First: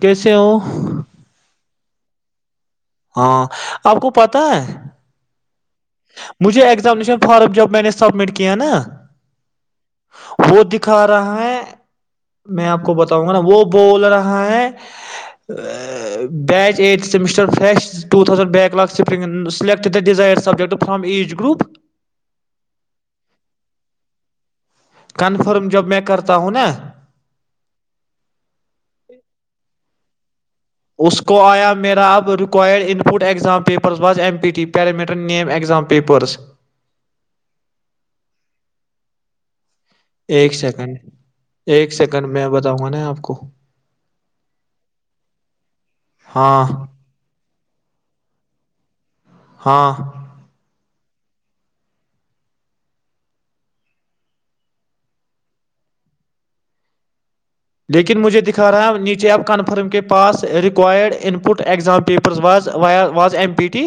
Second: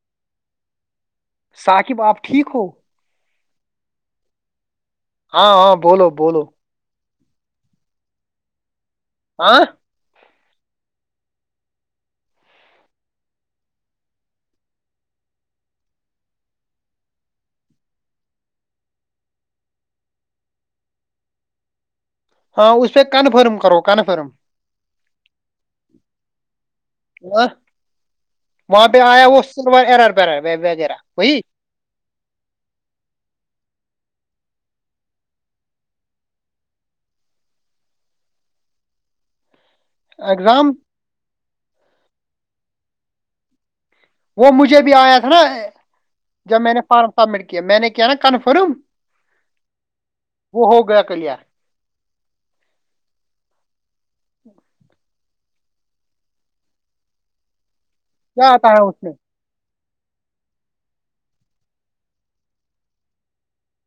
کیسے ہ ثاقب آپ ٹھیک ہو ہاں آپ کو پتا ہے ہاں ہاں بولو بولو مجھے ایگزامینشن فارم جب میں نے سبمٹ ک کی نا آاں وہ دکھا رہا ہے میں آپ کو بتاؤں گا نا وہ بول رہا ہے بیچ ایٹھ سمسٹر فش ٹ thousand back lip select the desire subject from age group ہاں اس پہ کنفرم کرو کنفرم کنفرم جب میں کرتا ہوں نا ہ وہاں پہ آیا وہ سلوار ایر براب ہے اس کو آیا میرا اب required input exam paper papers بد M P T parameter name exam papers ایک ایگزام سیکنڈ ایک سیکنڈ میں بتاؤں گا نا آپ کو وہ مجھے بھی آیا تھا نا جب ہاں میں نے فارم سبمٹ کیا کیا میں نے کیا نا کنفرم ہاں کل لیکن مجھے کیا آتا دکھا رہا اس ہے میں نیچے آپ کن فارم کے پاس ریکوائڈ انپٹ ایگزام پیپرز وا واز ایم پی ٹی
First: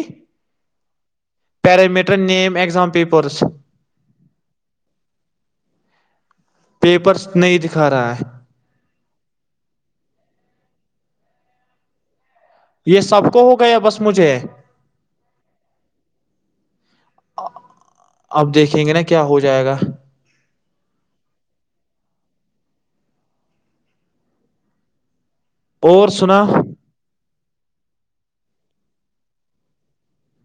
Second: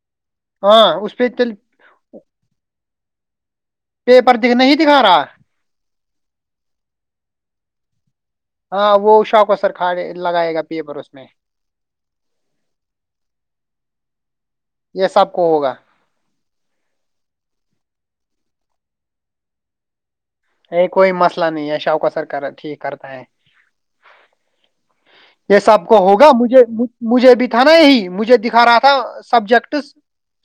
ہاں اس پہ چل پیرامیٹر نیم اگزام پیپ پرسوں پیپر دکھ نہیں دکھا رہا پیپرس نہیں دکھا رہا ہے ہاں وہ سوکا سر کھے لگائے گا پی پر اس میں یہ سب کو ہو گ یا بس مجھے یہ سب کو ہوگا اب دیکھیں گے نا کیا ہو جائے گا یہ کوئی مسئلہ نہیں ہے شاہک سر ٹیک کرتے ہے یہ سب کو اور ہوگا سنا مجھے مجھے بھی تھا نا یہی مجھے ھا رہا تھا سبجیکٹس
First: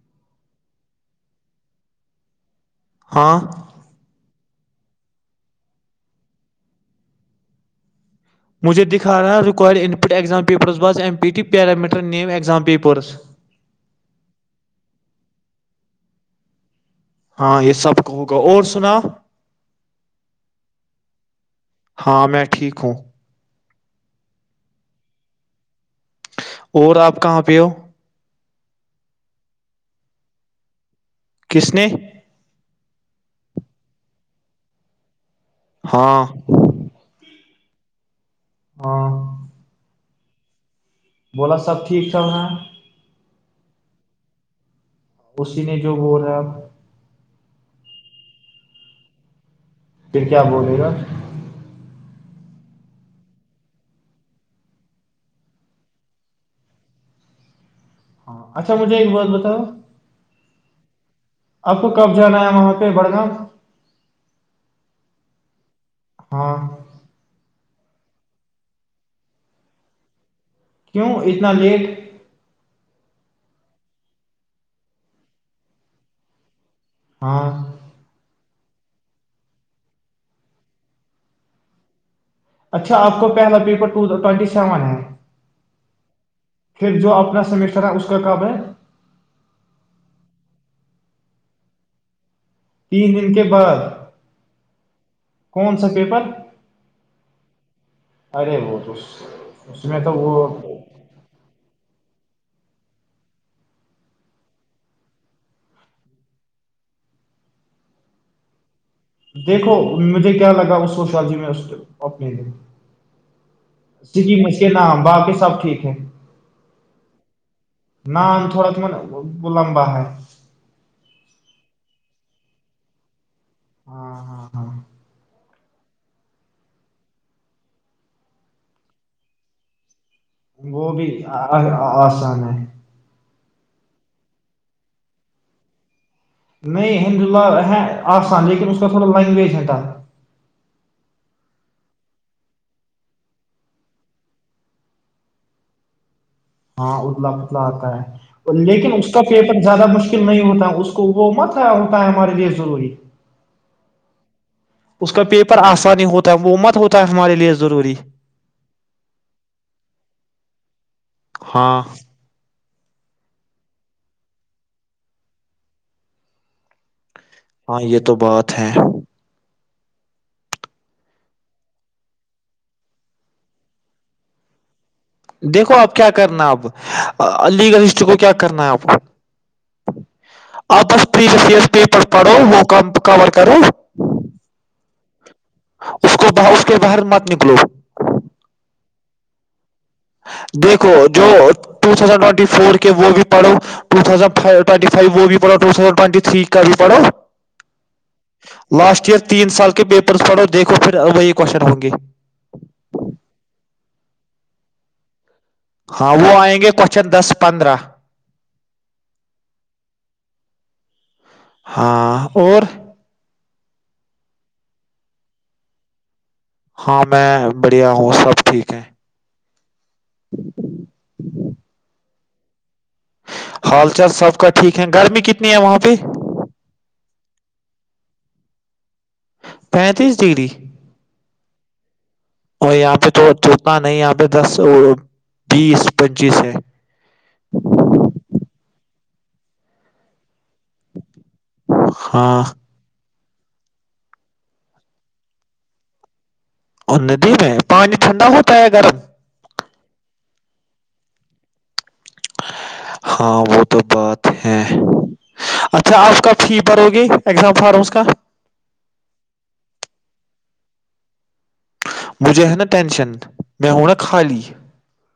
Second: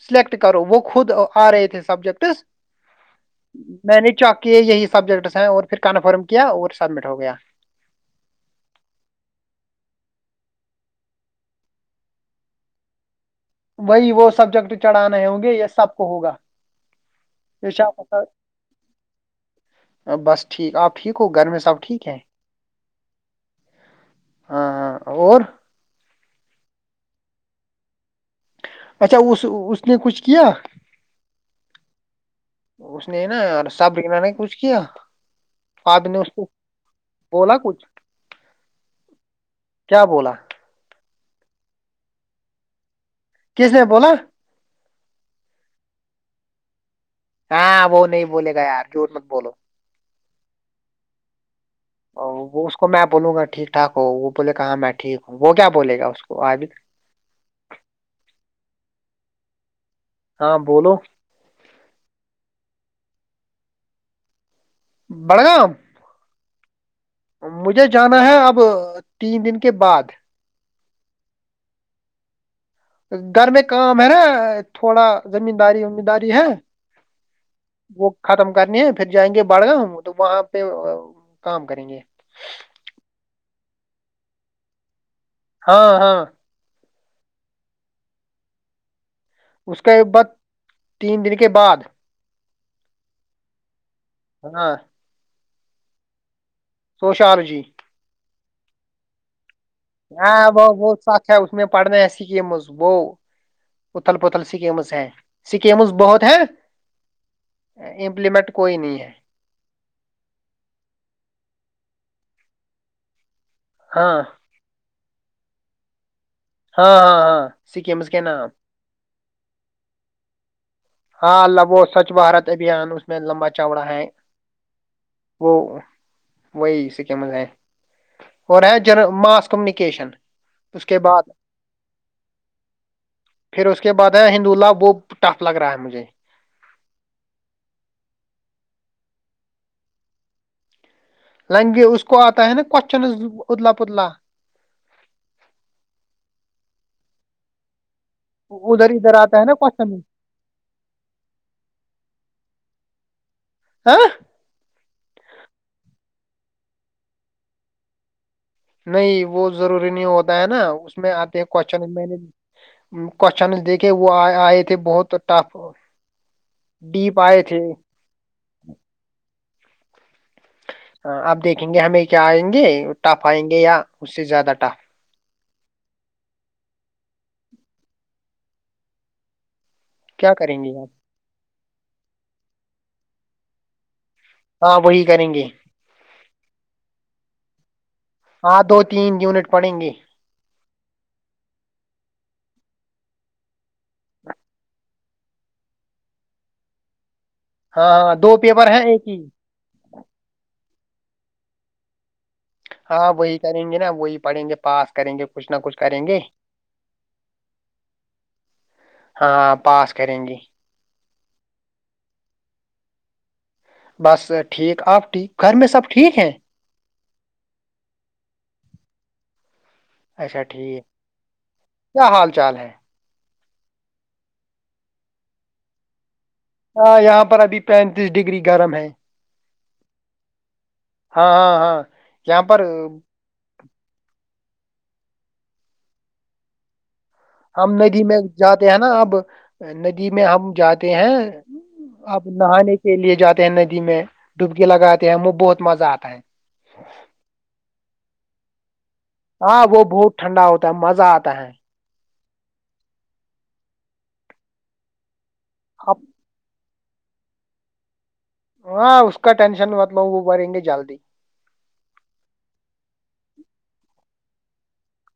سلیکٹ کرو وہ خود آ رہے تھے سبجیکٹس ہاں میں نے چک کہ یہی سبجیکٹس ہیں اور پھر کنفرم کیا اور سبمٹ ہو گیا مجھے دکھا رہا ہے required in exam papers was M P T parameter name exam papers وہی وہ سبجیکٹ چڑھانے ہوں گے یا سب کو ہوگا ہاں یہ سب کہ ہوگا اور سنا بس ٹھیک آپ ٹھیک ہو گھر میں سب ٹھیک ہے ہاں میں ٹھیک ہوں ہاں اور اور آپ کہاں پہ ہو اچھا اس نے کچھ کیا کس نے اس نے نا اور سبریین نے کچھ کیا فیڈ نہ ہاں اس کو [unintelligible] بولا کچھ ہاں کیا بولا بولا سب ٹھیک چل رہا ہے کس نے بولا اسی نے جو بول رہا ہے اب ہاں وہ نہیں بولے گا یار جھوٹ مت بولو پھر کیا بولے گا وہ اس کو میں بولوں گا ٹھیک ٹھاک ہو وہ بولے گا ہاں میں ٹھیک ہوں وہ کیا بولے گا اس کو اگے ہاں اچھا مجھے ایک بات بتاؤ ہاں بولو اب کو کب جانا ہے وہاں پہ بڑگام بڑگام ہاں مجھے جانا ہے اب تین دن کے بعد کیوں اتنا لیٹ گھر میں کام ہے نا تھوڑا زمین داری ومینداری ہے ہاں [unintelligible] کرنی ہیں پھر جائیں گے بڑگامؤ تو وہاں پہ کام کریں گے اچھا آپ کو پہلا پیپرٹ ٹوینٹی سیون ہے ہاں ہاں پھر جو اپنا سمیٹر ہے اس کا کب ہے اس کا یہ بت تین دن کے بعد تین دن کے بعد [unintelligible] کون سا پیپر سوشالوجی ارے م توس ہاں وہ بہت سچ ہے اس میں پڑھنے سکیمز وہ اتل پتھل سکیمز ہیں سکیمز بہت ہیں امپلیمنٹ کوئی نہیں ہے دیکھو مجھے کیا لگا اس و شازی میں اپنے د ہاں سی مشک ن باق [unintelligible] سب ٹھیک ہے ہاں ہاں ہاں سکمز کے نان نام تھوڑا تو م وہ لمبا ہے ہاں اللہبو سوچھ بھارت ابھیان اس میں لمبا چوڑا ہے ہاں ہاں ہاں وہ [unintelligible] وہی سکمز ہیں اور ہے ج ماس کمیونیکیشن اس وہ کے بھی بعد آسان ہے پھر اس کے بعد ہے ہند اللہ وہ ٹف لگ رہا ہے مجھے نہیں ہند اللہ ہے آسان لیکن اس کا تھوڑا لینگویج ہےتا لگے اس کو آتا ہے نا کوشچن اتلا پتلا ہاں اتلا پتلا آتا ہے ادھر لیکن اس ادھر کا آتا ہے نا پیپر زیادہ کوشچن مشکل نہیں ہوتا ہے اس کو وہ مت ہوتا ہے ہمارے لیے ضروری ہاں اس کا پیپر آسانی ہوتا ہے وہ مت ہوتا ہے ہمارے لیے ضروری نہیں وہ ضروری نہیں ہوتا ہے نا میں آتے ہیں ہاں کوشچن میں نے کوشچنس دیکھے وہ آئے تھے بہت ٹف ڈیپ آئے تھے ہاں یہ تو بات ہے آپ دیکھیں گے ہمیں کیا آئیں گے ٹف آئیں گے یا اس سے زیادہ ٹف دیکھو اب کیا کرنا اب لیگل ہسٹری کو کیا کرنا ہے آپ کیا کریں گے آپس پری وسس پیپ پر پڑھو وہ ک کبر کرو آپ ہاں وہی کریں گے اس کو ب اس کے باہر مت نکلو ہاں دو تین یونٹ پڑیں گے دیکھو جوٹزڈ ٹٹی فور کے وہ بھی پڑوٹٹ فو بھی ٹٹ تھ کا بھی پڑھو ہاں ہاں دو پیپر ہیں ایک لاسٹ ہی ایئر تین سال کے پیپرس پڑو دیکھو پھر ابائی کوشر ہوں گے ہاں وہی کریں گے نا وہی پڑھیں گے پاس کریں گے کچھ نہ کچھ کریں ہاں گے وہ آئیں گے کوشچن دس پندرہ ہاں پاس کریں گی ہاں اور بس ٹھیک آپ ٹھیک گھر میں سب ٹھیک ہیں ہاں میں بڑھیا ہوں سب ٹھیک ہے اچھا ٹھیک کیا حال چال ہے حال چال سب کا ٹھیک ہے گرمی کتنی ہے وہاں پہ ہاں یہاں پر ابھی پینتیس ڈگری گرم ہے پینتیس ڈگری ہاں ہاں ہاں یہاں پر اور یہاں پہ تو تھوک نہیں یہ پہ دس بیس پچیس ہے ہم ندی میں جاتے ہیں نا اب ندی میں ہم جاتے ہیں اپ ہاں نہانے کے لیے جاتے ندی میں ڈبکی لگاتے ہیں ہم بہت مزہ آتا ہے اور ندی میں پانی [unintelligible] وہ بہت ٹھنڈا ہوتا ہے مزہ آتا ہے ہاں وہ تو بات ہے اچھا اب آپ کا فی ہوگی ایگزام فارمس کا [inaudible] ہاں اس کا ٹینشن مث لو وہ بھریں گے جلدی مجھے ہے نا ٹینشن میں ہوں نا خالی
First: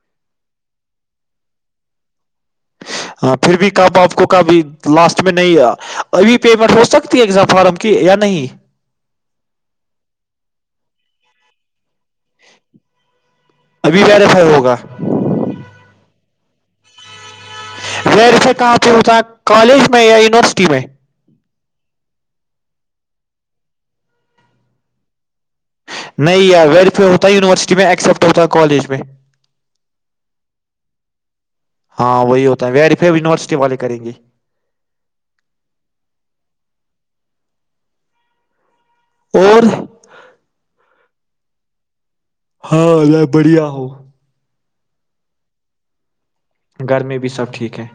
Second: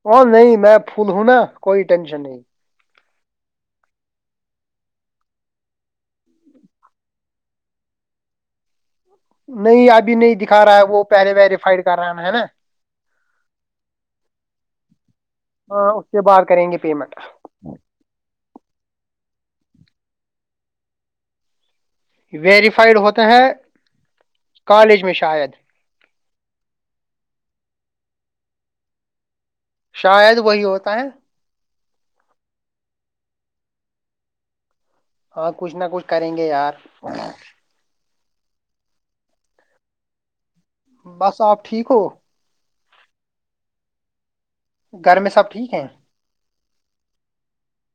وہ نہیں میں فھول ہوں نا کوئی ٹینشن نہیں ہاں پھر بھی کب آپ کو کبھی لاسٹ میں نہیں ابھی پیمنٹ ہو سکتی ہے ایزام فارم کی یا نہیں نہیں ابھی نہیں دکھا رہا ہے وہ پہلے ویریفائڈ کر رہا ہے نا ابھی ویریفے ہوگا پھر بار کریں گے پیمنٹ ویریفے کہا پے ہوتاہے کالج میں یا یونیورسٹی میں ویریفائڈ ہوتے ہیں کالج میں شاید نہی یار ویریفائی ہوتا ہے یونیورسٹی میں ایکسیپٹ ہوتا ہے کالج میں شاید وہی ہوتا ہے ہاں وہی ہوتا ہے ویری پ یونیورسٹی والے کریں گی ہاں کچھ نہ کچھ کریں گے یار اور بس آپ ٹھیک ہو ہاں ال بڑھیا ہو گھر میں سب ٹھیک ہیں گر میں بھی سب ٹھیک ہیں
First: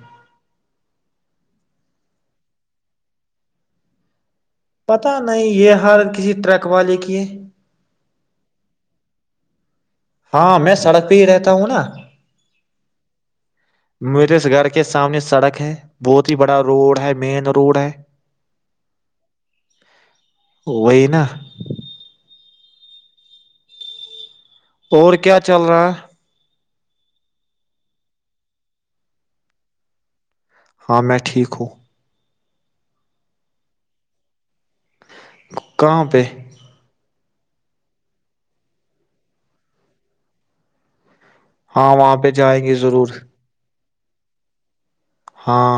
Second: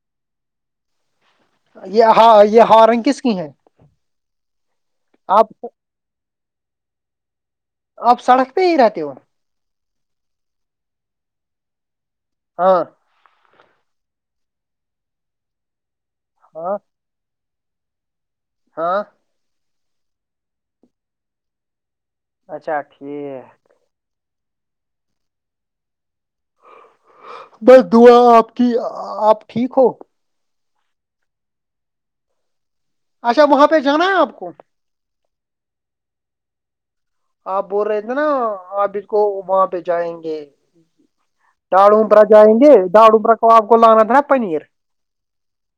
یہ ہ یہ ہارن کس کی ہے پتا نہیں یہ ہارن کسی ٹریک اوا لے کی ہے اب سڑک پہ ہی رہتے ہو ہاں میں سڑک پہ ہی رہتا ہوں نا ہاں میرے اس گھر کے سامنے سڑک ہے بہت ہی بڑا ہاں روڈ ہے مین کوڑا [inaudible] ہاں وہی نا اچھا ٹھیک اور کیا چل رہا ہے بس دعا آپ کی آپ ٹھیک ہو ہاں میں ٹھیک ہوں اچھا وہاں پہ جانا ہے آپ کو کہاں پہ آپ بول رہے تھے نا آپ اس کو وہاں پہ جائیں گے ڑاڑ ہاں وہاں ووپرر پہ جائیں گے ضرور ڑاڑووپر کو آب آپ کو لانا تھا نا پنیر ہاں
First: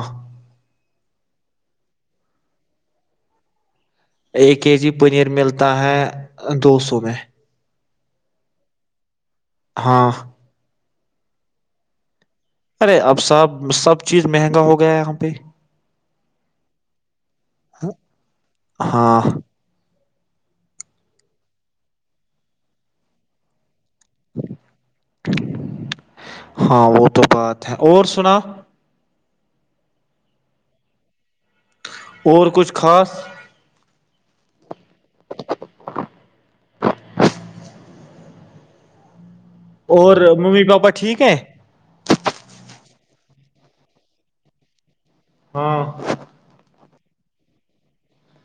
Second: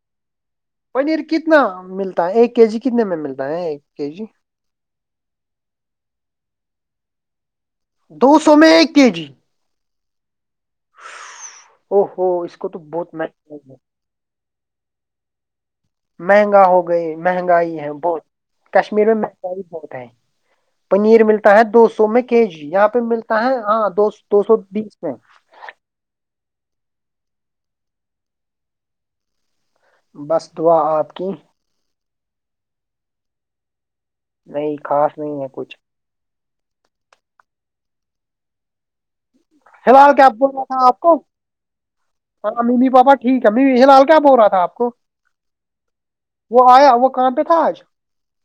پنیر کتنا ملتا ہے ایک کے جی کتنے میں ملتا ہے کے جی ایک کے جی پنیر ملتا ہے دو سو میں دو سو میں ایک کے جی ہاں او ہو اس کو تو ارے بہت اب سب مہنگا سب چیز مہنگا ہوگا ہو گیا یہاں پہ مہنگا ہو گئی مہنگائی ہے بہت کشمیر میں ہاں مہنگائی بہت ہے پنیر ملتا ہے دو سو میں کے جی یہاں پہ ملتا ہے ہاں دوو دو سو بیس میں ہاں وہ تو بات ہے اور سنا بس دعا آپ کی اور کچھ خاص نہیں خاص نہیں ہے کچھ فی الحال اور کیا بول رہا ممی تھا پاپا آپ کو ٹھیک ہے ہ ممی پاپا ٹھیک ہے یلال کیا بول رہا تھا آپ کو ہاں دکان پہ تھا آج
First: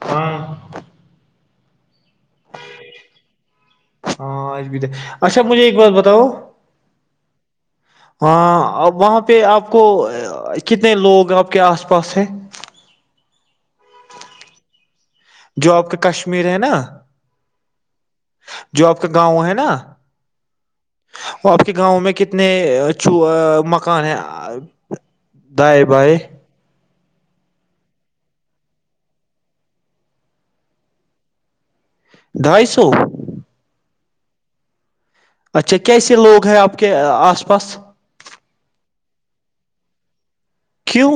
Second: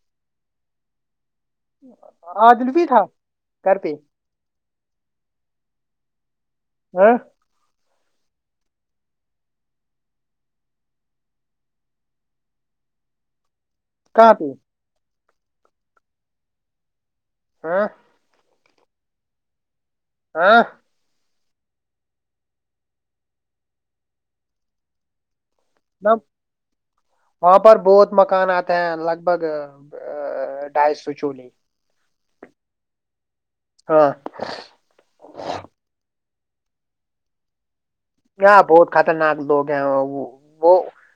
ہاں عادل بھی تھا گھر پہ ہاں آج اچھا مجھے ایک بات بتاؤ [inaudible] ہاں ا وہاں پہ آپ کو کتنے لوگ آپ کے آس پاس ہے کہاں پہ جو آپ کا کشمیر ہے نا ہاں جو آپ کا گاؤں ہے نا ہاں وہ آپ کے گاؤں میں کتنے چو مکان ہیں دائیں نہ بائیں وہاں پر بہت مکان آتے ہیں لگ بھگ ڈھائی سو چولی ڈھائی سو ہاں ہے آپ کے آس پاس ہاں بہت خطرناک لوگ ہیں اور وہ کیوں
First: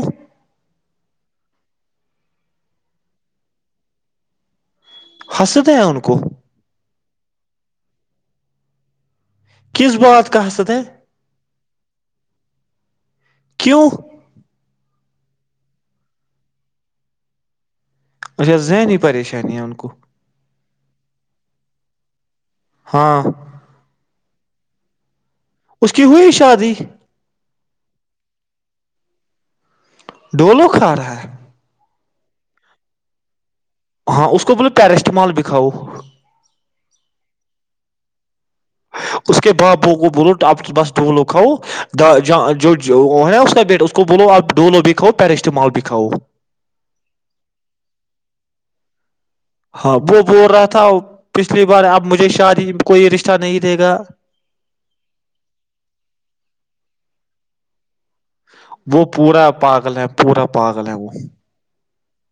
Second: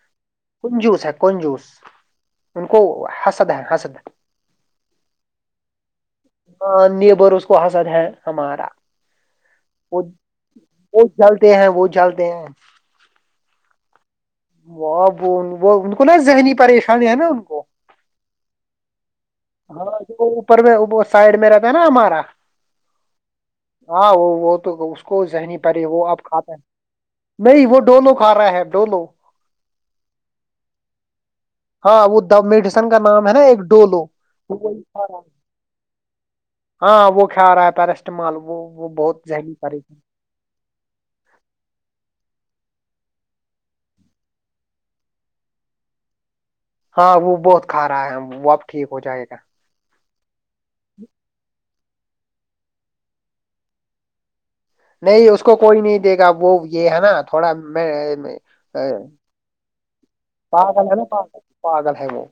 کنجوس ہے کنجوس ان کو ہسد ہے ہسد حسد ہے ان کو ہاں نیبیرس کو حسد ہے ہمارا کس وہ بات کا حسد ہے وہ جلتے ہیں وہ جلتے ہیں کیوں وہ وہ ان کو نا ذہنی پریشانی ہے نا ان کو اچھا ذہنی پریشانی ہے ان ہاں کو اوپر میں سائڈ میں رکھ نا ہمارا ہاں ہاں وہ وہ تو اس کو کو ذہنی پریشانی ہے اس کی وہ آپ ہوئی کھاتا ہے شادی نہیں وہ ڈولو کھا رہا ہے ڈولو ڈولو کھا رہا ہے ہاں وہ د مڈیسن کا نام ہے نا ایک ڈولو ہاں اس کو وہ بولے وہی کھا رہا ہے، پیرسٹامال بھی کاؤ ہاں وہ کھا رہا ہے پیرسٹمال کو اس کے باپو کو بولو آپ بس دو لو کھاؤ ج جو ہے نا اس کا بیٹ اس کو بولو آپ ڈولو بھی کھاؤ پیرسٹیمال بھی کاؤ ہاں وہ بہت کھا رہا ہے وہ اب ٹھیک ہو جائے گا ہاں وہ [unintelligible] بول رہا تھا پچھلی بار اب مجھے شادی میں کوئی رشتہ نہیں دے گا نہیں اس کو کوئی نہیں دے گا وہ یہ ہے نا تھوڑا میں میں- وہ پورا پاک کل ہےپ پاگل ہے نا پا پاگل ہے وہ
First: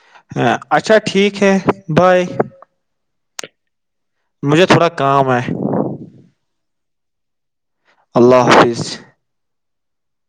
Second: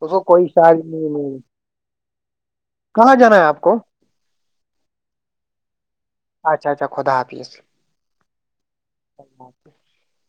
اس کو ہ کوئی شاعری اچھا نہیں ٹھیک ملی ہے بائے کہاں جانا آپ کو مجھے تھوڑا کام ہے اچھا [inaudible] اللہ حافظ [inaudible]